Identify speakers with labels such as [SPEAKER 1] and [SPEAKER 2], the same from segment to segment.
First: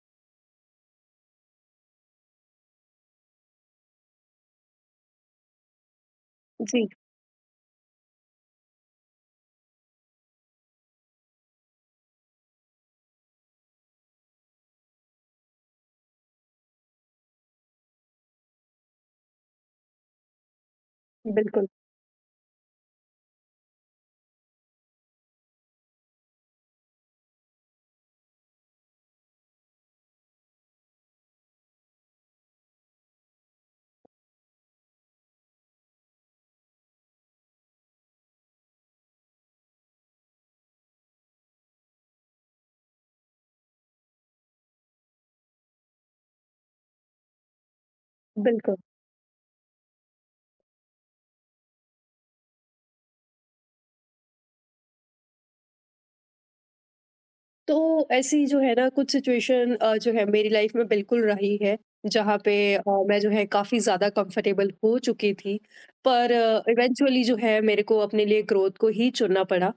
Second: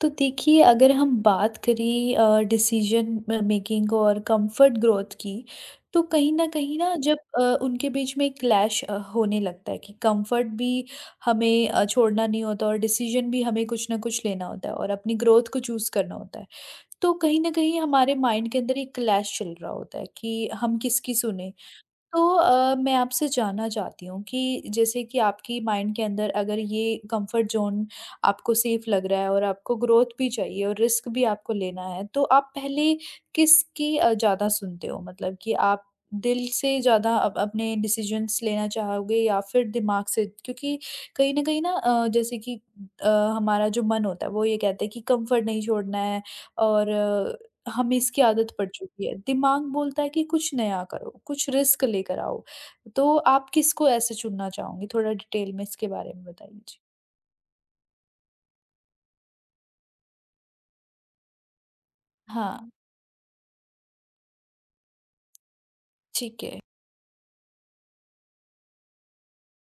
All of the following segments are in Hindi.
[SPEAKER 1] तो देखिए अगर हम बात करें डिसीजन मेकिंग और कंफर्ट ग्रोथ की तो कहीं
[SPEAKER 2] जी,
[SPEAKER 1] ना जब उनके बीच में क्लैश होने लगता है कि कंफर्ट भी हमें छोड़ना नहीं होता और डिसीजन भी हमें कुछ ना कुछ लेना होता है और अपनी ग्रोथ को चूज करना होता है। तो कहीं ना कहीं हमारे माइंड के अंदर एक क्लैश चल रहा होता है कि हम किसकी सुने।
[SPEAKER 2] बिल्कुल,
[SPEAKER 1] तो मैं आपसे जानना चाहती हूँ कि जैसे कि आपकी माइंड के अंदर अगर ये कंफर्ट ज़ोन आपको सेफ़ लग रहा है और आपको ग्रोथ भी चाहिए और रिस्क भी आपको लेना है, तो आप पहले किसकी ज़्यादा सुनते हो? मतलब कि आप दिल से ज़्यादा अप अपने डिसीज़न्स लेना चाहोगे या फिर दिमाग से? क्योंकि कहीं न कहीं ना जैसे कि अ, हमारा जो मन होता है, वो ये कहता है कि कंफर्ट नहीं छोड़ना है और हमें इसकी आदत पड़
[SPEAKER 2] बिल्कुल।
[SPEAKER 1] चुकी है। दिमाग बोलता है कि कुछ नया करो, कुछ रिस्क लेकर आओ। तो आप किसको ऐसे चुनना चाहोगे? थोड़ा डिटेल में इसके बारे में बताइए? जी।
[SPEAKER 2] तो ऐसी जो है ना कुछ सिचुएशन जो है मेरी लाइफ़ में बिल्कुल रही है, जहाँ पे
[SPEAKER 1] हाँ,
[SPEAKER 2] मैं जो है काफ़ी ज़्यादा कंफर्टेबल हो चुकी थी। पर
[SPEAKER 1] ठीक है।
[SPEAKER 2] इवेंचुअली जो है मेरे को अपने लिए ग्रोथ को ही चुनना पड़ा।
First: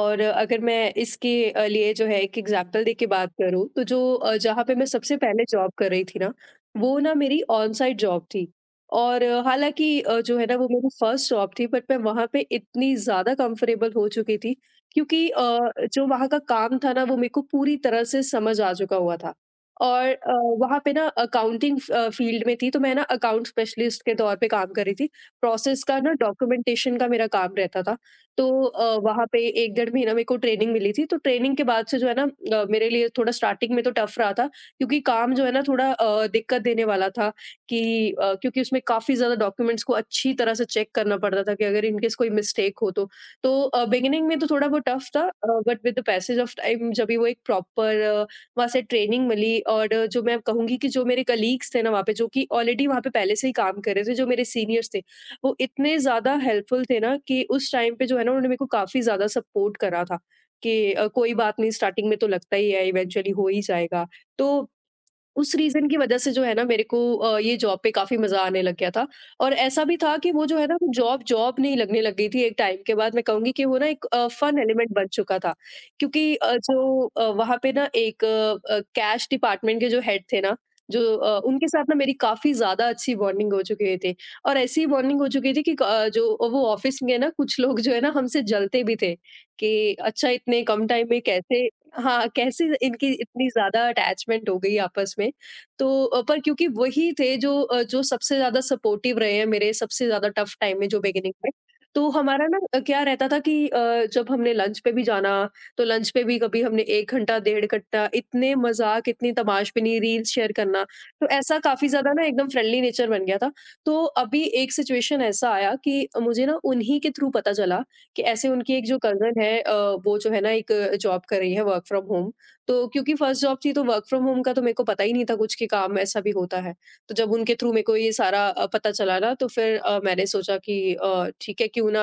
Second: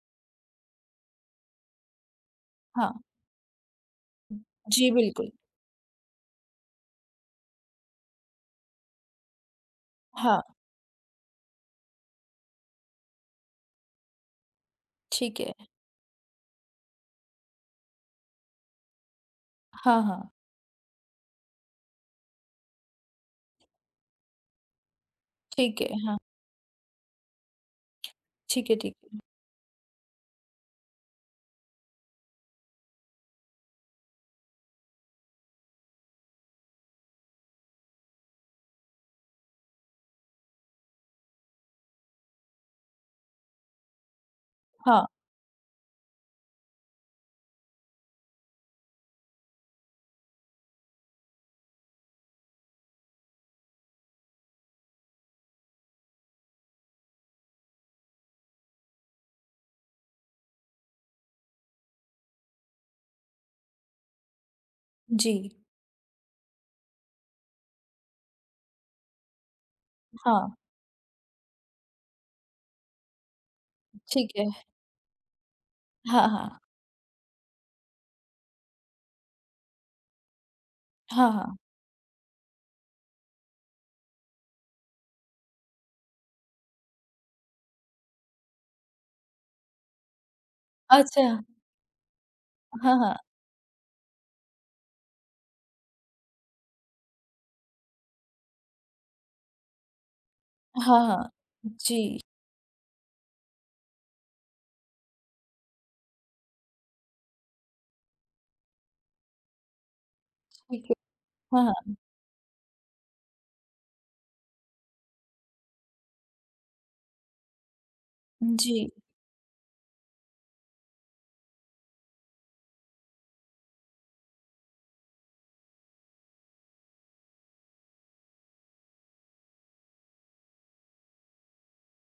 [SPEAKER 2] और अगर मैं इसके लिए जो है एक एग्ज़ाम्पल दे
[SPEAKER 1] हाँ।
[SPEAKER 2] के बात करूँ, तो जहाँ पे मैं
[SPEAKER 1] जी,
[SPEAKER 2] सबसे
[SPEAKER 1] बिल्कुल।
[SPEAKER 2] पहले जॉब कर रही थी ना, वो ना मेरी ऑन साइट जॉब थी। और हालाँकि जो
[SPEAKER 1] हाँ,
[SPEAKER 2] है ना वो मेरी फर्स्ट जॉब थी, बट मैं वहाँ पे इतनी ज़्यादा कंफर्टेबल हो चुकी थी, क्योंकि
[SPEAKER 1] ठीक है।
[SPEAKER 2] जो वहाँ का काम था ना वो मेरे को पूरी तरह से समझ आ चुका हुआ था।
[SPEAKER 1] हाँ,
[SPEAKER 2] और
[SPEAKER 1] हाँ।
[SPEAKER 2] वहाँ पे ना अकाउंटिंग फील्ड में थी, तो मैं ना अकाउंट स्पेशलिस्ट के तौर पे काम कर रही थी।
[SPEAKER 1] ठीक
[SPEAKER 2] प्रोसेस
[SPEAKER 1] है,
[SPEAKER 2] का ना
[SPEAKER 1] हाँ।
[SPEAKER 2] डॉक्यूमेंटेशन का मेरा काम रहता था। तो
[SPEAKER 1] ठीक है, ठीक है।
[SPEAKER 2] वहाँ पे एक डेढ़ महीना मेरे को ट्रेनिंग मिली थी। तो ट्रेनिंग के बाद से जो है ना मेरे लिए थोड़ा स्टार्टिंग में तो टफ रहा था, क्योंकि काम जो है ना थोड़ा दिक्कत देने वाला था। कि क्योंकि उसमें काफ़ी ज़्यादा डॉक्यूमेंट्स को अच्छी तरह से चेक करना पड़ता था, कि अगर इनकेस कोई मिस्टेक हो तो बिगिनिंग में तो थोड़ा वो
[SPEAKER 1] हाँ,
[SPEAKER 2] टफ था। But with the passage of time, जब भी वो एक प्रॉपर वहाँ से ट्रेनिंग मिली, और जो मैं कहूँगी कि जो मेरे कलीग्स थे ना वहाँ पे, जो कि ऑलरेडी वहाँ पे पहले से ही काम कर रहे थे, जो मेरे सीनियर्स थे, वो इतने ज़्यादा हेल्पफुल थे ना, कि उस टाइम पे जो है ना उन्होंने मेरे को काफ़ी ज़्यादा सपोर्ट करा था कि कोई बात नहीं, स्टार्टिंग में तो लगता ही है, इवेंचुअली हो ही जाएगा। तो
[SPEAKER 1] जी।
[SPEAKER 2] उस रीज़न की वज़ह से जो है ना मेरे को ये जॉब पे काफ़ी मज़ा आने लग गया था। और ऐसा भी था कि वो
[SPEAKER 1] हाँ,
[SPEAKER 2] जो है ना वो जॉब जॉब नहीं लगने लग गई थी एक टाइम के बाद। मैं कहूँगी कि वो ना एक
[SPEAKER 1] ठीक है।
[SPEAKER 2] फ़न एलिमेंट बन चुका था,
[SPEAKER 1] हाँ,
[SPEAKER 2] क्योंकि
[SPEAKER 1] हाँ।
[SPEAKER 2] वहाँ पे ना एक कैश डिपार्टमेंट के जो हेड थे ना,
[SPEAKER 1] हाँ, हाँ।
[SPEAKER 2] उनके साथ ना मेरी काफ़ी ज़्यादा अच्छी बॉन्डिंग हो चुकी थी। और ऐसी बॉन्डिंग हो चुकी थी कि जो वो ऑफ़िस में ना कुछ लोग जो है ना हमसे जलते भी थे, कि अच्छा, इतने कम टाइम में
[SPEAKER 1] अच्छा।
[SPEAKER 2] कैसे, हाँ, कैसे
[SPEAKER 1] हाँ,
[SPEAKER 2] इनकी
[SPEAKER 1] हाँ।
[SPEAKER 2] इतनी ज़्यादा अटैचमेंट हो गई आपस में। तो पर क्योंकि वही थे जो जो सबसे ज़्यादा सपोर्टिव रहे हैं मेरे सबसे ज़्यादा टफ़ टाइम में, जो
[SPEAKER 1] हाँ, हाँ।
[SPEAKER 2] बिगिनिंग में। तो
[SPEAKER 1] जी,
[SPEAKER 2] हमारा ना क्या रहता था कि जब हमने लंच पे भी जाना, तो लंच पे भी कभी हमने 1 घंटा, डेढ़ घंटा इतने मज़ाक, इतनी तमाशबीनी, रील्स शेयर करना।
[SPEAKER 1] ठीक है।
[SPEAKER 2] तो ऐसा
[SPEAKER 1] हाँ,
[SPEAKER 2] काफ़ी
[SPEAKER 1] हाँ।
[SPEAKER 2] ज़्यादा ना एकदम फ्रेंडली नेचर बन गया था। तो अभी एक सिचुएशन ऐसा आया कि मुझे ना उन्हीं के थ्रू पता चला कि ऐसे
[SPEAKER 1] जी।
[SPEAKER 2] उनकी एक जो कज़न है वो जो है ना एक जॉब कर रही है वर्क फ्रॉम होम। तो क्योंकि फर्स्ट जॉब थी, तो वर्क फ्रॉम होम का तो मेरे को पता ही नहीं था कुछ, कि काम ऐसा भी होता है। तो जब उनके थ्रू मेरे को ये सारा पता चला ना, तो फिर मैंने सोचा कि ठीक है, क्यों ना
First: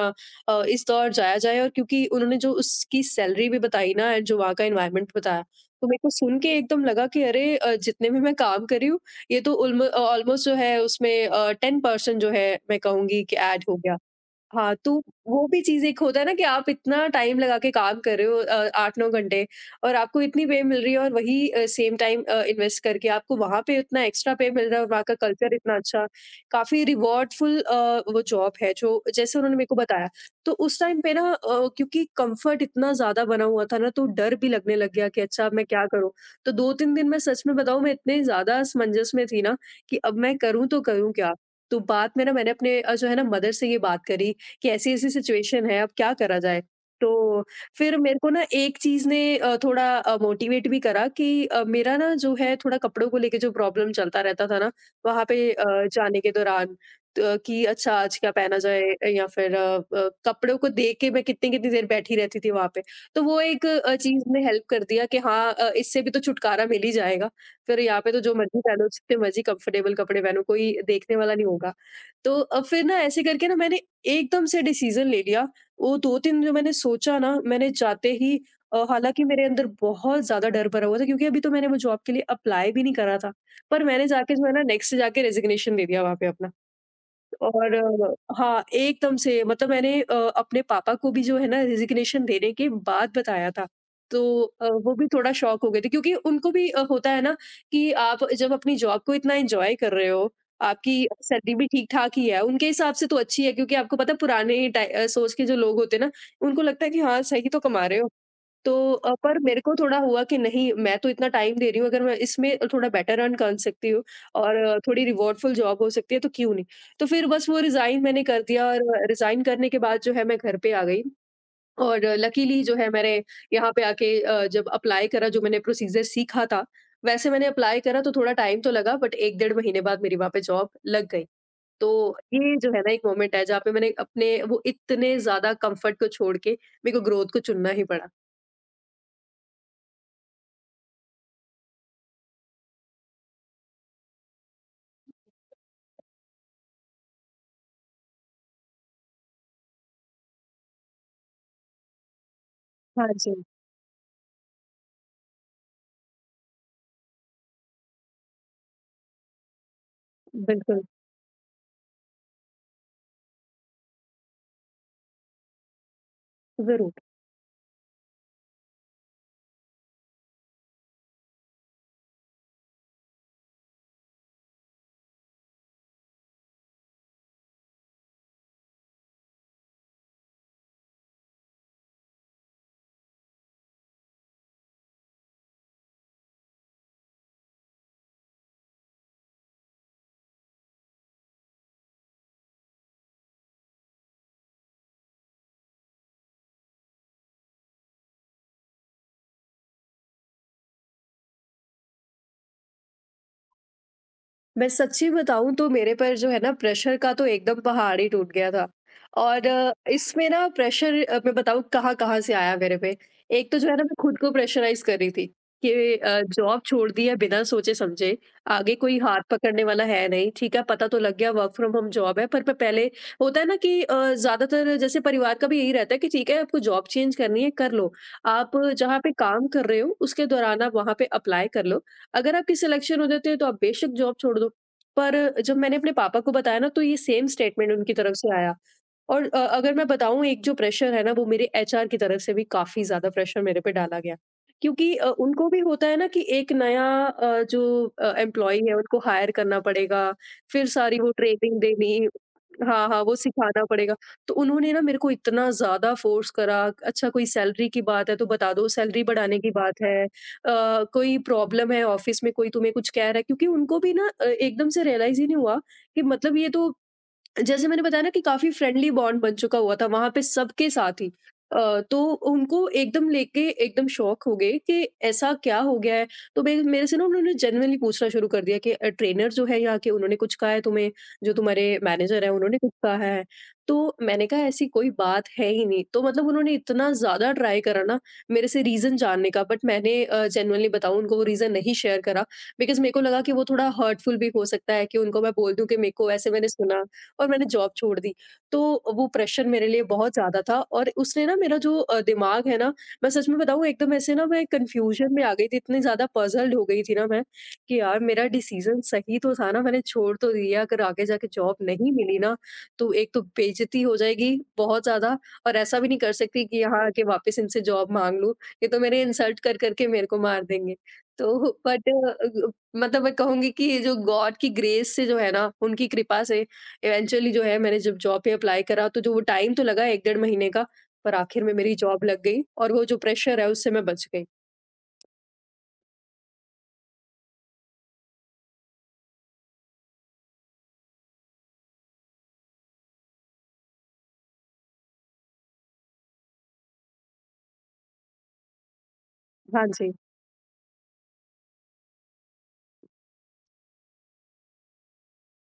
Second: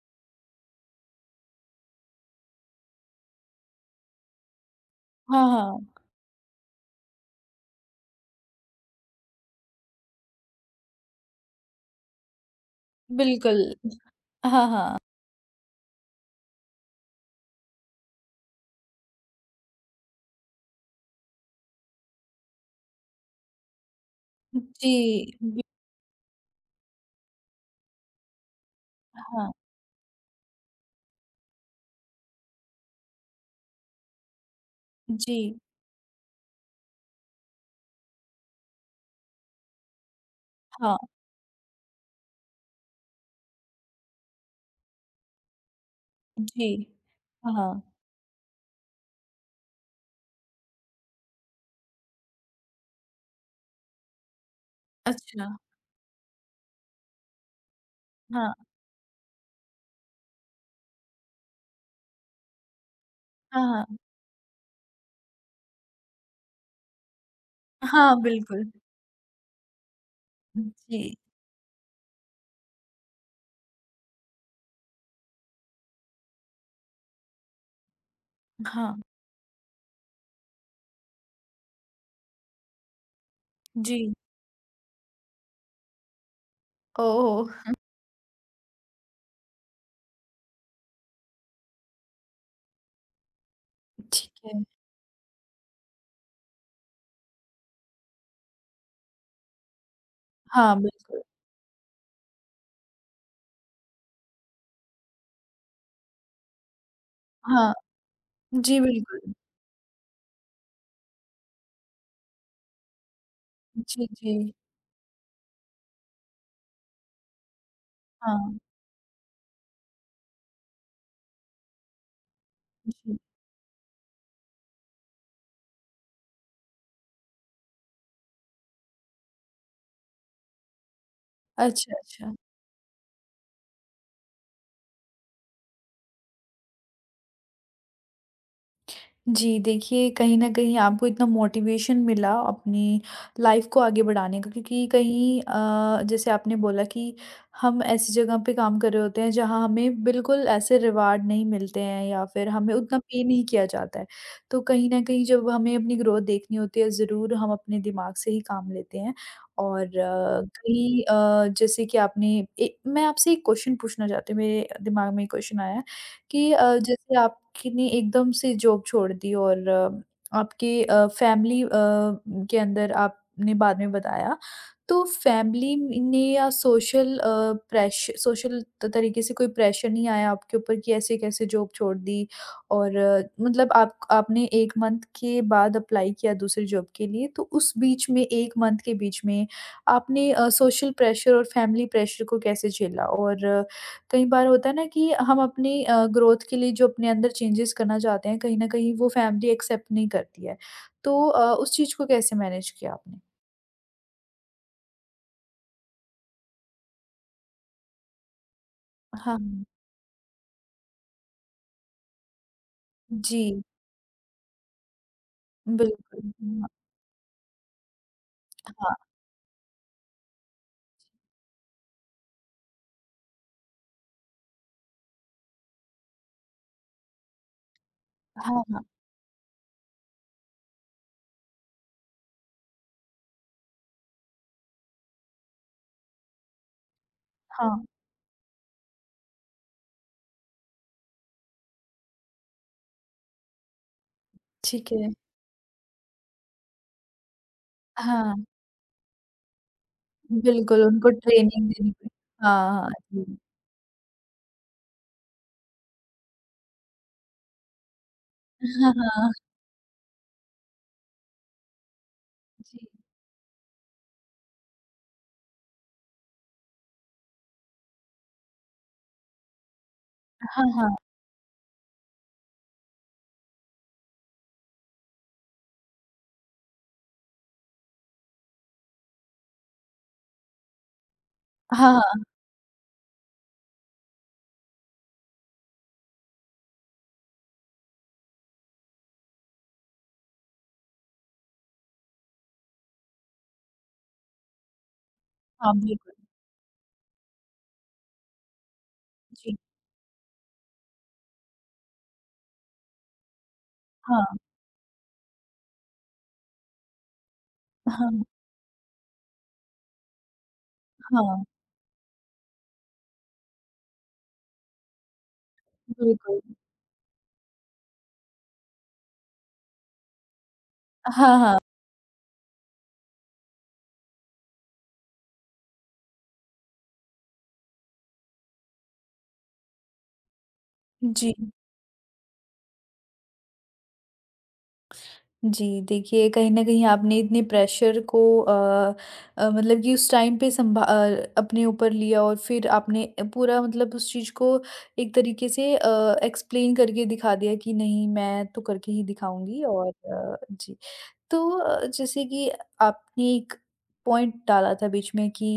[SPEAKER 2] इस दौर जाया जाए। और क्योंकि उन्होंने जो उसकी सैलरी भी बताई ना एंड जो वहाँ का एनवायरनमेंट बताया,
[SPEAKER 1] हाँ,
[SPEAKER 2] तो
[SPEAKER 1] हाँ।
[SPEAKER 2] मेरे को सुन के एकदम लगा कि अरे जितने भी मैं काम कर रही हूँ, ये तो ऑलमोस्ट जो है उसमें 10% जो है मैं कहूँगी कि
[SPEAKER 1] बिल्कुल।
[SPEAKER 2] ऐड हो गया।
[SPEAKER 1] हाँ,
[SPEAKER 2] हाँ, तो
[SPEAKER 1] हाँ।
[SPEAKER 2] वो भी चीज़ एक होता है ना कि आप इतना टाइम लगा के काम कर रहे हो 8-9 घंटे, और आपको इतनी पे मिल रही है, और वही सेम टाइम इन्वेस्ट करके आपको वहाँ पे उतना एक्स्ट्रा पे मिल रहा है, और
[SPEAKER 1] जी,
[SPEAKER 2] वहाँ का कल्चर
[SPEAKER 1] बि
[SPEAKER 2] इतना अच्छा, काफ़ी रिवॉर्डफुल वो जॉब है, जो जैसे
[SPEAKER 1] हाँ।
[SPEAKER 2] उन्होंने मेरे को बताया। तो उस टाइम पे ना क्योंकि कम्फ़र्ट इतना ज़्यादा बना हुआ था ना, तो डर भी लगने लग गया कि अच्छा, अब
[SPEAKER 1] जी,
[SPEAKER 2] मैं क्या करूँ? तो 2-3 दिन, मैं सच में बताऊँ, मैं इतने ज़्यादा असमंजस में थी ना, कि अब मैं करूँ तो
[SPEAKER 1] हाँ,
[SPEAKER 2] करूँ क्या? तो बाद में ना मैंने अपने जो है ना मदर से ये बात करी कि ऐसी-ऐसी सिचुएशन है, अब क्या करा जाए?
[SPEAKER 1] जी,
[SPEAKER 2] तो
[SPEAKER 1] हाँ।
[SPEAKER 2] फिर मेरे को ना एक चीज़ ने थोड़ा मोटिवेट भी करा कि मेरा ना जो है थोड़ा कपड़ों को लेके जो प्रॉब्लम चलता रहता था ना, वहाँ
[SPEAKER 1] अच्छा,
[SPEAKER 2] पे जाने के दौरान, त कि अच्छा, आज क्या
[SPEAKER 1] हाँ,
[SPEAKER 2] पहना जाए, या फिर कपड़ों को देख के मैं कितनी-कितनी देर बैठी रहती थी वहाँ पे। तो वो
[SPEAKER 1] हाँ,
[SPEAKER 2] एक
[SPEAKER 1] हाँ।
[SPEAKER 2] चीज़ ने हेल्प कर दिया कि हाँ इससे भी तो छुटकारा मिल ही जाएगा। फिर यहाँ पे
[SPEAKER 1] हाँ,
[SPEAKER 2] तो जो मर्ज़ी
[SPEAKER 1] बिल्कुल।
[SPEAKER 2] पहनो, जितने मर्ज़ी कंफर्टेबल कपड़े पहनो, कोई देखने
[SPEAKER 1] जी,
[SPEAKER 2] वाला नहीं होगा। तो फिर ना ऐसे करके ना मैंने एकदम से डिसीज़न ले लिया। वो 2-3 जो मैंने सोचा ना, मैंने जाते ही
[SPEAKER 1] हाँ,
[SPEAKER 2] हालाँकि मेरे अंदर बहुत ज़्यादा डर भरा हुआ था, क्योंकि अभी तो मैंने वो जॉब के लिए अप्लाई भी नहीं करा था। पर मैंने
[SPEAKER 1] जी।
[SPEAKER 2] जाके जो है ना नेक्स्ट, जाके रेज़िग्नेशन दे दिया वहाँ पे अपना। और
[SPEAKER 1] ओह!
[SPEAKER 2] हाँ, एकदम से, मतलब मैंने अपने पापा को भी जो है ना रेज़िग्नेशन देने के बाद बताया था। तो
[SPEAKER 1] ठीक है।
[SPEAKER 2] वो भी थोड़ा शॉक हो गए थे, क्योंकि उनको भी होता है ना कि आप जब अपनी जॉब को इतना एन्जॉय कर रहे हो,
[SPEAKER 1] हाँ,
[SPEAKER 2] आपकी
[SPEAKER 1] बिल्कुल।
[SPEAKER 2] सैलरी भी ठीक-ठाक ही है, उनके हिसाब से तो अच्छी है, क्योंकि आपको पता है पुराने सोच के जो लोग होते हैं ना, उनको लगता है कि हाँ, सही तो
[SPEAKER 1] हाँ,
[SPEAKER 2] कमा रहे हो। तो
[SPEAKER 1] जी, बिल्कुल।
[SPEAKER 2] पर मेरे को थोड़ा हुआ कि नहीं, मैं तो इतना टाइम दे रही हूँ, अगर मैं इसमें थोड़ा बेटर अर्न कर सकती हूँ
[SPEAKER 1] जी, जी,
[SPEAKER 2] और थोड़ी रिवॉर्डफुल जॉब हो सकती है, तो क्यों नहीं? तो फिर बस वो रिज़ाइन मैंने कर
[SPEAKER 1] हाँ,
[SPEAKER 2] दिया, और रिज़ाइन करने के बाद जो है मैं घर पे आ गई। और लकीली जो है
[SPEAKER 1] जी।
[SPEAKER 2] मैंने यहाँ पे आके जब अप्लाई करा, जो मैंने प्रोसीज़र सीखा था, वैसे मैंने अप्लाई करा, तो थोड़ा टाइम तो लगा, बट 1 डेढ़ महीने बाद मेरी वहाँ पे जॉब लग गई।
[SPEAKER 1] अच्छा,
[SPEAKER 2] तो
[SPEAKER 1] अच्छा।
[SPEAKER 2] ये जो है ना एक मोमेंट है जहाँ पे मैंने अपने वो इतने ज़्यादा कम्फ़र्ट को छोड़ के मेरे को ग्रोथ को चुनना ही पड़ा।
[SPEAKER 1] जी, देखिए कहीं न कहीं आपको इतना मोटिवेशन मिला अपनी लाइफ़ को आगे बढ़ाने का क्योंकि कहीं जैसे आपने बोला कि हम ऐसी जगह पे काम कर रहे होते हैं जहाँ हमें बिल्कुल ऐसे रिवार्ड नहीं मिलते हैं या फिर हमें उतना
[SPEAKER 2] हाँ
[SPEAKER 1] पे
[SPEAKER 2] जी,
[SPEAKER 1] नहीं किया जाता है। तो कहीं न कहीं जब हमें अपनी ग्रोथ देखनी होती है ज़रूर हम अपने दिमाग से ही काम लेते हैं और
[SPEAKER 2] बिल्कुल,
[SPEAKER 1] कहीं जैसे कि आपने ए मैं आपसे एक क्वेश्चन पूछना चाहती हूँ मेरे दिमाग में एक क्वेश्चन आया है। कि
[SPEAKER 2] ज़रूर।
[SPEAKER 1] जैसे आपने एकदम से जॉब छोड़ दी और आपके फैमिली के अंदर आपने बाद में बताया, तो फैमिली ने या सोशल अ, प्रेश सोशल त तरीके से कोई प्रेशर नहीं आया आपके ऊपर कि ऐसे कैसे जॉब छोड़ दी और मतलब आप आपने 1 मंथ के बाद अप्लाई किया दूसरी जॉब के लिए, तो उस बीच में 1 मंथ के बीच में आपने सोशल प्रेशर और फैमिली प्रेशर को कैसे झेला? और कई बार होता है ना कि हम अपनी ग्रोथ के लिए जो अपने अंदर चेंजेस करना चाहते हैं, कहीं न कहीं वो फैमिली एक्सेप्ट नहीं करती है। तो उस चीज़ को कैसे मैनेज किया आपने?
[SPEAKER 2] मैं सच्ची बताऊँ तो मेरे पर जो है ना प्रेशर का तो एकदम पहाड़ ही टूट गया था।
[SPEAKER 1] हाँ।
[SPEAKER 2] और इसमें ना प्रेशर, मैं बताऊँ कहाँ-कहाँ से आया मेरे पे। एक तो
[SPEAKER 1] जी,
[SPEAKER 2] जो है ना मैं खुद को प्रेशराइज़ कर रही थी कि जॉब
[SPEAKER 1] बिल्कुल।
[SPEAKER 2] छोड़ दी है बिना सोचे-समझे, आगे
[SPEAKER 1] हाँ,
[SPEAKER 2] कोई हाथ पकड़ने वाला है नहीं, ठीक है पता तो लग गया वर्क फ्रॉम होम जॉब है, पर मैं पहले, होता है ना कि ज़्यादातर जैसे परिवार का भी यही रहता है कि ठीक है, आपको जॉब चेंज करनी है कर लो। आप
[SPEAKER 1] हाँ, हाँ,
[SPEAKER 2] जहाँ पे काम कर रहे हो उसके दौरान आप वहाँ पे अप्लाई कर लो। अगर आपकी सिलेक्शन हो जाती है, तो आप बेशक जॉब छोड़ दो। पर जब मैंने अपने पापा को बताया ना, तो ये सेम
[SPEAKER 1] हाँ,
[SPEAKER 2] स्टेटमेंट
[SPEAKER 1] हाँ,
[SPEAKER 2] उनकी तरफ से आया। और अगर मैं बताऊँ, एक जो प्रेशर है ना, वो मेरे एचआर की तरफ से भी काफ़ी ज़्यादा प्रेशर मेरे पे डाला गया।
[SPEAKER 1] ठीक
[SPEAKER 2] क्योंकि
[SPEAKER 1] है।
[SPEAKER 2] उनको भी होता है ना कि एक नया
[SPEAKER 1] हाँ,
[SPEAKER 2] एम्प्लॉयी है, उनको हायर करना पड़ेगा, फिर
[SPEAKER 1] बिल्कुल
[SPEAKER 2] सारी
[SPEAKER 1] उनको
[SPEAKER 2] वो ट्रेनिंग
[SPEAKER 1] ट्रेनिंग देनी
[SPEAKER 2] देनी,
[SPEAKER 1] पड़ी। हाँ,
[SPEAKER 2] हाँ,
[SPEAKER 1] हाँ,
[SPEAKER 2] हाँ, वो
[SPEAKER 1] जी।
[SPEAKER 2] सिखाना पड़ेगा। तो उन्होंने ना मेरे को इतना ज़्यादा फ़ोर्स करा, अच्छा कोई सैलरी की बात है तो बता दो,
[SPEAKER 1] हाँ,
[SPEAKER 2] सैलरी
[SPEAKER 1] हाँ,
[SPEAKER 2] बढ़ाने की बात है। कोई प्रॉब्लम है ऑफ़िस में, कोई तुम्हें
[SPEAKER 1] जी।
[SPEAKER 2] कुछ कह रहा है, क्योंकि उनको भी ना एकदम से रियलाइज़ ही नहीं हुआ कि मतलब ये तो, जैसे मैंने बताया ना कि काफ़ी फ्रेंडली बॉन्ड बन चुका हुआ था वहाँ पे
[SPEAKER 1] हाँ,
[SPEAKER 2] सबके
[SPEAKER 1] हाँ,
[SPEAKER 2] साथ ही। तो उनको एकदम लेके एकदम शॉक हो गए कि ऐसा क्या हो गया है? तो मे मेरे से ना उन्होंने जेन्युइनली पूछना शुरू कर दिया कि "ट्रेनर जो है यहाँ के, उन्होंने कुछ कहा है तुम्हें? जो तुम्हारे
[SPEAKER 1] हाँ, हाँ,
[SPEAKER 2] मैनेजर हैं उन्होंने कुछ कहा है?" तो मैंने कहा ऐसी कोई बात है ही नहीं। तो मतलब उन्होंने इतना ज़्यादा ट्राई करा ना मेरे से रीज़न जानने का बट मैंने जेन्युइनली बताऊँ उनको वो रीज़न नहीं शेयर करा बिकॉज़ मेरे को लगा कि वो थोड़ा हर्टफुल भी हो सकता है कि उनको मैं बोल दूँ
[SPEAKER 1] हाँ,
[SPEAKER 2] कि मेरे को
[SPEAKER 1] बिल्कुल।
[SPEAKER 2] ऐसे मैंने सुना और मैंने जॉब छोड़ दी। तो वो प्रेशर
[SPEAKER 1] जी,
[SPEAKER 2] मेरे लिए बहुत ज़्यादा था और उसने ना मेरा जो दिमाग है ना, मैं सच में बताऊँ एकदम ऐसे ना
[SPEAKER 1] हाँ,
[SPEAKER 2] मैं कन्फ्यूज़न में आ गई थी, इतनी ज़्यादा पज़ल्ड हो गई थी ना मैं, कि यार
[SPEAKER 1] हाँ,
[SPEAKER 2] मेरा डिसीज़न सही तो था ना, मैंने छोड़ तो दिया, अगर आगे जाके
[SPEAKER 1] हाँ,
[SPEAKER 2] जॉब नहीं मिली ना, तो एक तो बेइज़्ज़ती हो जाएगी बहुत ज़्यादा और ऐसा भी नहीं कर
[SPEAKER 1] बिल्कुल।
[SPEAKER 2] सकती कि यहाँ आके वापस इनसे जॉब माँग लूँ, ये तो मेरे इंसल्ट कर कर के मेरे को मार देंगे।
[SPEAKER 1] हाँ,
[SPEAKER 2] तो
[SPEAKER 1] हाँ,
[SPEAKER 2] बट मतलब मैं कहूँगी कि ये जो गॉड की ग्रेस से जो है ना, उनकी कृपा से इवेंचुअली जो है मैंने जब जॉब पे अप्लाई करा तो जो वो टाइम तो लगा 1 डेढ़ महीने का, पर
[SPEAKER 1] जी।
[SPEAKER 2] आखिर में मेरी जॉब लग गई और वो जो प्रेशर है उससे मैं बच गई।
[SPEAKER 1] जी, देखिए कहीं न कहीं आपने इतने प्रेशर को मतलब कि उस टाइम पे अपने ऊपर लिया और फिर आपने पूरा मतलब उस चीज़ को एक तरीके से एक्सप्लेन करके दिखा दिया कि नहीं मैं तो करके ही दिखाऊँगी
[SPEAKER 2] हाँ
[SPEAKER 1] और
[SPEAKER 2] जी।
[SPEAKER 1] जी। तो जैसे कि आपने एक पॉइंट डाला था बीच में कि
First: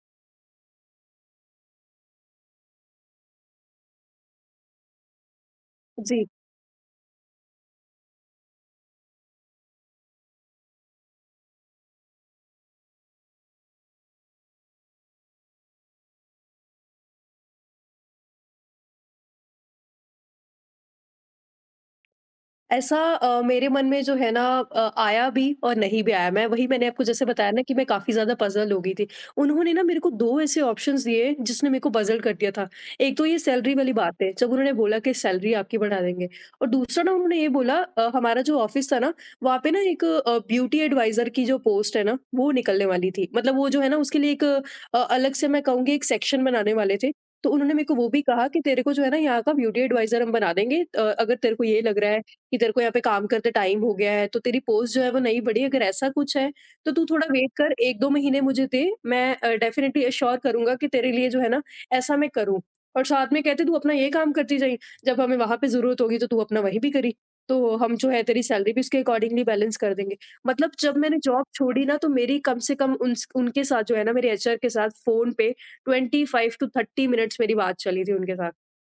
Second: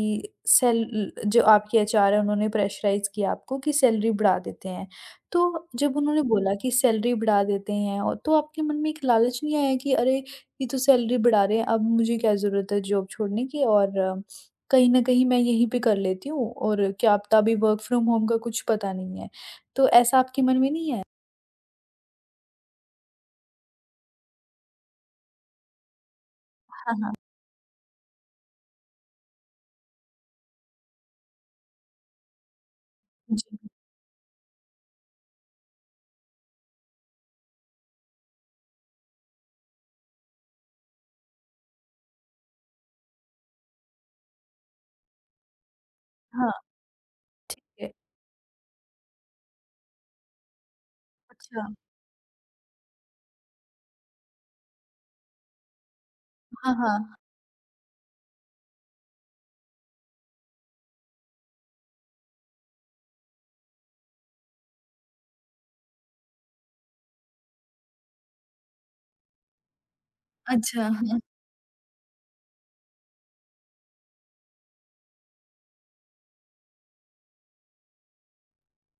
[SPEAKER 1] सेल जो आपके एचआर हैं उन्होंने प्रेशराइज़ किया आपको कि सैलरी बढ़ा देते हैं। तो जब उन्होंने
[SPEAKER 2] जी।
[SPEAKER 1] बोला कि सैलरी बढ़ा देते हैं और तो आपके मन में एक लालच नहीं आया कि अरे! ये तो सैलरी बढ़ा रहे हैं, अब मुझे क्या ज़रूरत है जॉब छोड़ने की और कहीं न कहीं मैं यहीं पे कर लेती हूँ और क्या पता अभी वर्क फ्रॉम होम का कुछ पता नहीं है। तो ऐसा आपके मन में नहीं आया?
[SPEAKER 2] ऐसा मेरे मन में जो है ना आया भी और नहीं भी आया। मैं वही मैंने
[SPEAKER 1] हाँ,
[SPEAKER 2] आपको
[SPEAKER 1] हाँ।
[SPEAKER 2] जैसे बताया ना कि मैं काफ़ी ज़्यादा पज़ल हो गई थी। उन्होंने ना मेरे को 2 ऐसे ऑप्शंस दिए जिसने मेरे को पज़ल्ड कर दिया था। एक तो ये
[SPEAKER 1] जी।
[SPEAKER 2] सैलरी वाली बात है, जब उन्होंने बोला कि सैलरी आपकी बढ़ा देंगे और दूसरा ना उन्होंने ये बोला हमारा जो ऑफ़िस था ना, वहाँ पे ना एक ब्यूटी एडवाइज़र की जो पोस्ट है ना, वो निकलने वाली थी। मतलब वो जो है ना उसके लिए एक अलग से मैं कहूँगी एक सेक्शन
[SPEAKER 1] हाँ,
[SPEAKER 2] बनाने वाले थे। तो
[SPEAKER 1] ठीक
[SPEAKER 2] उन्होंने मेरे
[SPEAKER 1] है।
[SPEAKER 2] को वो भी कहा कि तेरे को जो है ना यहाँ का ब्यूटी एडवाइज़र हम बना देंगे। अगर तेरे को
[SPEAKER 1] अच्छा।
[SPEAKER 2] ये लग रहा है कि तेरे को यहाँ पे काम करते टाइम हो गया है, तो तेरी पोस्ट जो है वो नहीं बढ़ी, अगर ऐसा कुछ है,
[SPEAKER 1] हाँ,
[SPEAKER 2] तो तू
[SPEAKER 1] हाँ।
[SPEAKER 2] थोड़ा वेट कर, 1-2 महीने मुझे दे, मैं डेफ़िनेटली एश्योर करूँगा कि तेरे लिए जो है ना, ऐसा मैं करूँ। और साथ में कहते तू अपना ये काम करती जाई, जब हमें वहाँ पे ज़रूरत होगी तो तू अपना वहीं भी करी, तो हम जो है तेरी सैलरी भी उसके अकॉर्डिंगली बैलेंस कर देंगे। मतलब
[SPEAKER 1] अच्छा,
[SPEAKER 2] जब मैंने
[SPEAKER 1] हाँ।
[SPEAKER 2] जॉब छोड़ी ना, तो मेरी कम से कम उनस उनके साथ जो है ना, मेरे एचआर के साथ फ़ोन पे 25-30 मिनट्स मेरी बात चली थी उनके साथ।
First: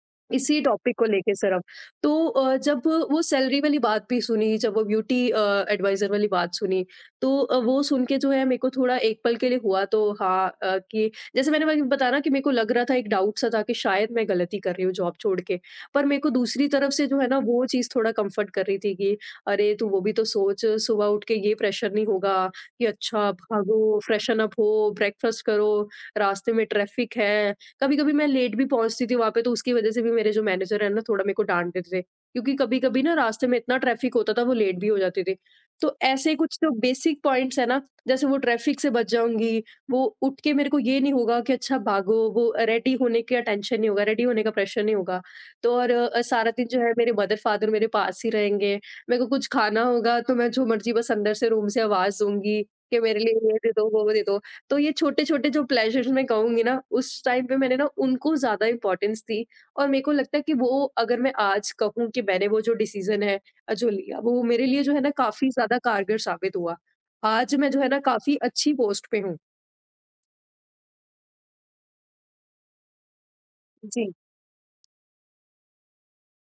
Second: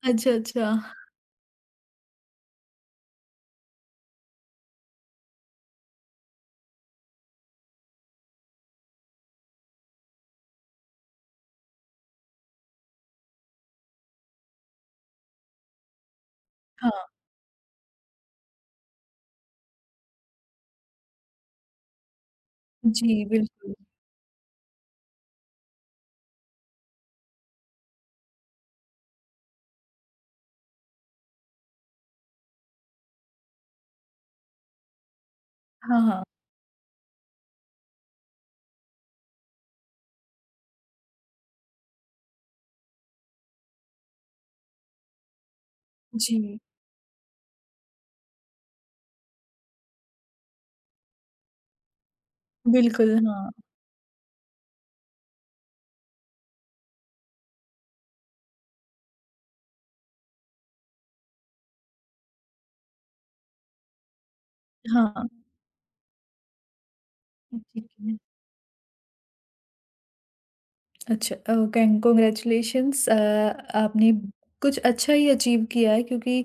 [SPEAKER 1] अच्छा,
[SPEAKER 2] इसी
[SPEAKER 1] अच्छा।
[SPEAKER 2] टॉपिक को लेके सिर्फ। तो जब वो सैलरी वाली बात भी सुनी, जब वो ब्यूटी एडवाइज़र वाली बात सुनी, तो वो सुन के जो है मेरे को थोड़ा एक पल के लिए हुआ तो हाँ कि जैसे मैंने वही बताया ना कि मेरे को लग रहा था एक डाउट सा था कि शायद मैं गलती कर रही हूँ जॉब छोड़ के। पर मेरे को दूसरी तरफ से
[SPEAKER 1] हाँ,
[SPEAKER 2] जो है ना वो चीज़ थोड़ा कम्फ़र्ट कर रही थी कि अरे तू वो भी तो सोच, सुबह उठ के ये प्रेशर नहीं होगा कि
[SPEAKER 1] जी,
[SPEAKER 2] अच्छा
[SPEAKER 1] बिल्कुल।
[SPEAKER 2] भागो, फ्रेशन अप हो, ब्रेकफ़ास्ट करो, रास्ते में ट्रैफ़िक है। कभी-कभी मैं लेट भी पहुँचती थी वहाँ पे, तो उसकी वजह से भी मेरे जो मैनेजर है ना थोड़ा मेरे को डाँटते थे। क्योंकि कभी-कभी ना रास्ते में इतना ट्रैफ़िक होता था वो लेट भी हो जाते थे। तो
[SPEAKER 1] हाँ, हाँ।
[SPEAKER 2] ऐसे कुछ जो बेसिक पॉइंट्स है ना, जैसे वो ट्रैफ़िक से बच जाऊँगी, वो उठ के मेरे को ये नहीं होगा कि अच्छा भागो, वो रेडी होने का टेंशन नहीं होगा, रेडी होने का प्रेशर नहीं होगा। तो और सारा
[SPEAKER 1] जी,
[SPEAKER 2] दिन जो है मेरे मदर-फादर मेरे पास ही रहेंगे। मेरे को कुछ खाना होगा तो मैं जो मर्ज़ी बस अंदर से रूम से आवाज़ दूँगी कि मेरे
[SPEAKER 1] बिल्कुल।
[SPEAKER 2] लिए ये दे दो, वो दे दो। तो ये छोटे-छोटे जो प्लेज़र्स मैं कहूँगी ना, उस टाइम पे मैंने ना उनको ज़्यादा इम्पोर्टेंस दी और मेरे को लगता है कि वो अगर मैं आज कहूँ कि मैंने वो जो डिसीज़न है जो लिया, वो मेरे लिए जो है
[SPEAKER 1] हाँ,
[SPEAKER 2] ना
[SPEAKER 1] हाँ।
[SPEAKER 2] काफ़ी ज़्यादा कारगर साबित हुआ। आज मैं जो है
[SPEAKER 1] ठीक
[SPEAKER 2] ना
[SPEAKER 1] है।
[SPEAKER 2] काफ़ी अच्छी पोस्ट पे हूँ।
[SPEAKER 1] अच्छा, ओह, कन कांग्रेचुलेशंस आपने
[SPEAKER 2] जी,
[SPEAKER 1] कुछ अच्छा ही अचीव किया है क्योंकि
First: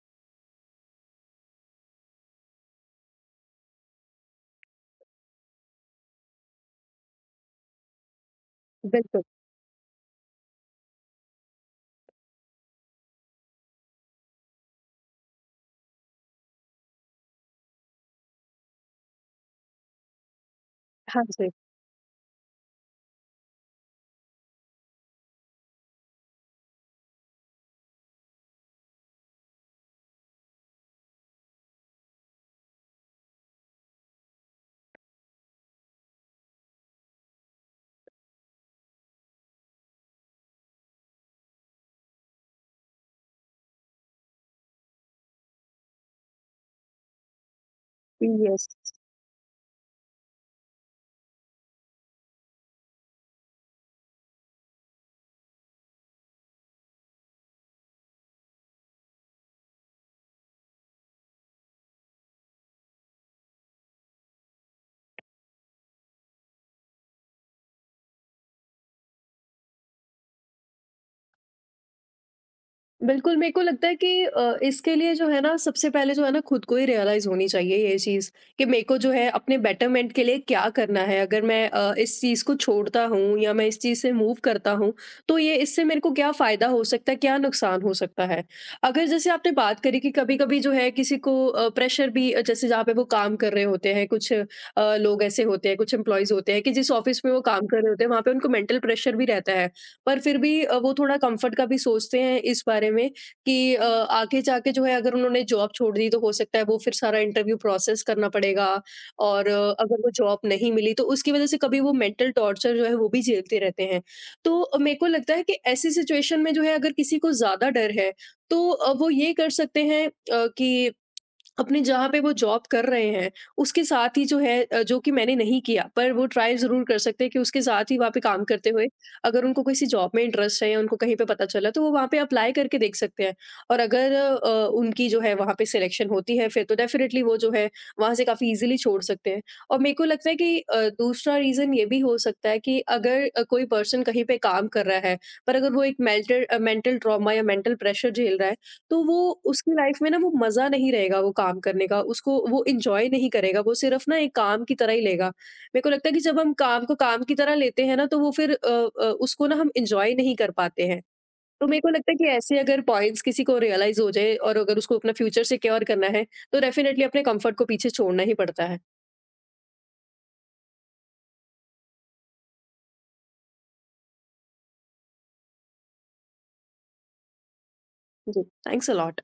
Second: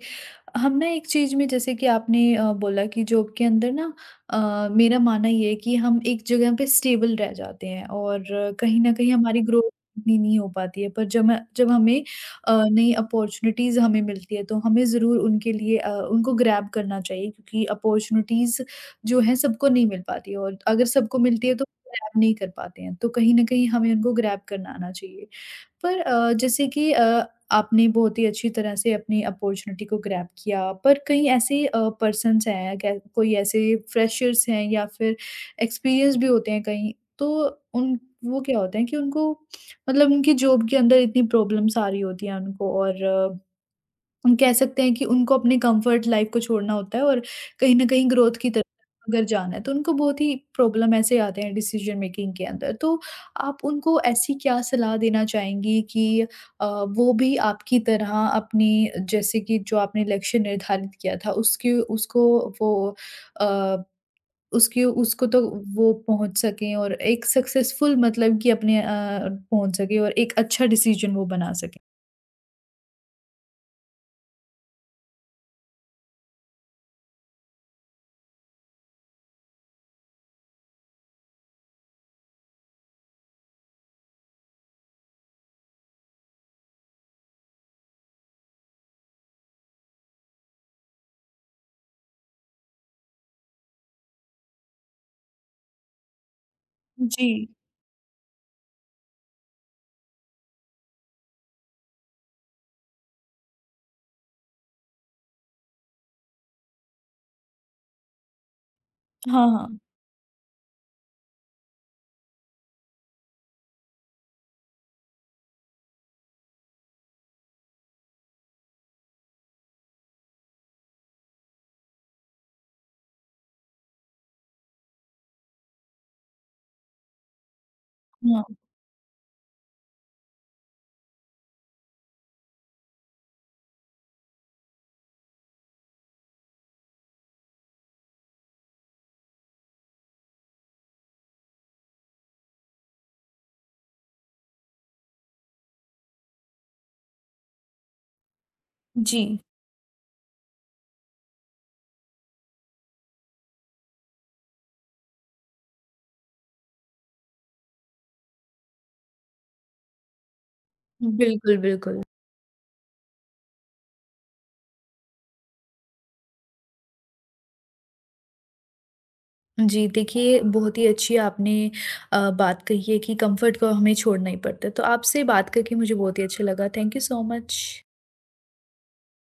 [SPEAKER 1] हम ना एक चीज़ में जैसे कि आपने बोला कि जॉब के अंदर ना मेरा मानना ये है कि हम एक जगह पे स्टेबल रह जाते हैं और कहीं न कहीं
[SPEAKER 2] बिल्कुल।
[SPEAKER 1] हमारी ग्रोथ इतनी नहीं हो पाती है। पर जब हमें नई अपॉर्च्युनिटीज़ हमें मिलती है तो हमें ज़रूर उनके लिए उनको ग्रैब करना चाहिए क्योंकि अपॉर्च्युनिटीज़ जो हैं सबको नहीं मिल पाती है और अगर सबको
[SPEAKER 2] हाँ जी।
[SPEAKER 1] मिलती है तो ग्रैब नहीं कर पाते हैं। तो कहीं न कहीं हमें उनको ग्रैब करना आना चाहिए। पर जैसे कि आपने बहुत ही अच्छी तरह से अपनी अपॉर्च्युनिटी को ग्रैब किया, पर कहीं ऐसे पर्सन्स हैं, कै कोई ऐसे फ्रेशर्स हैं या फिर एक्सपीरियंस भी होते हैं कहीं, तो उन वो क्या होता है कि उनको मतलब उनकी जॉब के अंदर इतनी प्रॉब्लम्स आ रही होती हैं उनको और हम कह सकते हैं कि उनको अपने कंफर्ट लाइफ को छोड़ना होता है और कहीं न कहीं ग्रोथ की तरफ
[SPEAKER 2] यस।
[SPEAKER 1] अगर जाना है, तो उनको बहुत ही प्रॉब्लम ऐसे आते हैं डिसीज़न मेकिंग के अंदर। तो आप उनको ऐसी क्या सलाह देना चाहेंगी कि वो भी आपकी तरह अपनी जैसे कि जो आपने लक्ष्य निर्धारित किया था वो अ, उसकी उसको तो वो पहुँच सकें और एक सक्सेसफुल मतलब कि अपने पहुँच सकें और एक अच्छा डिसीज़न वो बना सकें?
[SPEAKER 2] बिल्कुल, मेरे को लगता है कि इसके लिए जो है ना सबसे पहले जो है ना खुद को ही रियलाइज़ होनी चाहिए ये चीज़ कि मेरे को जो है अपने बेटरमेंट के लिए क्या करना है। अगर मैं इस चीज़ को छोड़ता हूँ या मैं इस चीज़ से मूव करता हूँ, तो ये इससे मेरे को क्या फ़ायदा हो सकता है, क्या नुकसान हो सकता है। अगर जैसे आपने बात करी कि कभी-कभी जो है किसी को प्रेशर भी जैसे जहाँ पे वो काम कर रहे होते हैं, कुछ लोग ऐसे होते हैं, कुछ एम्प्लॉइज़ होते हैं कि जिस ऑफ़िस
[SPEAKER 1] जी।
[SPEAKER 2] में वो काम कर रहे होते हैं, वहाँ पे उनको मेंटल प्रेशर भी रहता है। पर फिर भी वो थोड़ा कम्फ़र्ट का भी सोचते हैं इस बारे में कि आगे जाके जो है अगर उन्होंने जॉब छोड़ दी तो हो सकता है वो फिर सारा इंटरव्यू प्रोसेस करना पड़ेगा और
[SPEAKER 1] हाँ, हाँ।
[SPEAKER 2] अगर वो जॉब नहीं मिली तो उसकी वज़ह से कभी वो मेंटल टॉर्चर जो है वो भी झेलते रहते हैं। तो मेरे को लगता है कि ऐसी सिचुएशन में जो है अगर किसी को ज़्यादा डर है तो वो ये कर सकते हैं कि अपने जहाँ पे वो जॉब कर रहे हैं, उसके साथ ही जो है जो कि मैंने नहीं किया, पर वो ट्राई ज़रूर कर सकते हैं कि उसके साथ ही वहाँ पे काम
[SPEAKER 1] हाँ,
[SPEAKER 2] करते हुए, अगर उनको किसी जॉब में इंटरेस्ट है या उनको कहीं पे पता चला, तो वो वहाँ पे अप्लाई करके देख सकते हैं। और अगर उनकी जो है वहाँ पे सिलेक्शन होती है फिर तो डेफ़िनेटली वो जो है, वहाँ से काफ़ी ईज़िली छोड़ सकते हैं। और मेरे को लगता है कि दूसरा रीज़न ये भी हो सकता है कि अगर कोई पर्सन कहीं पे काम कर रहा है, पर अगर वो एक मेंटल ट्रॉमा या मेंटल प्रेशर झेल रहा है, तो
[SPEAKER 1] जी।
[SPEAKER 2] वो उसकी लाइफ में ना वो मज़ा नहीं रहेगा वो काम करने का, उसको वो एन्जॉय नहीं करेगा, वो सिर्फ़ ना एक काम की तरह ही लेगा। मेरे को लगता है कि जब हम काम को काम की तरह लेते हैं ना तो वो फिर उसको ना हम एन्जॉय नहीं कर पाते हैं।
[SPEAKER 1] बिल्कुल,
[SPEAKER 2] तो मेरे को
[SPEAKER 1] बिल्कुल।
[SPEAKER 2] लगता है कि ऐसे अगर पॉइंट्स किसी को रियलाइज़ हो जाए और अगर उसको अपना फ्यूचर सिक्योर करना है, तो डेफ़िनेटली अपने कम्फर्ट को पीछे छोड़ना ही पड़ता है।
[SPEAKER 1] जी, देखिए बहुत ही अच्छी आपने बात कही है कि कम्फ़र्ट को हमें छोड़ना ही पड़ता है। तो आपसे बात करके मुझे बहुत ही अच्छा लगा। Thank you so much.
[SPEAKER 2] जी, थैंक्स अ लॉट।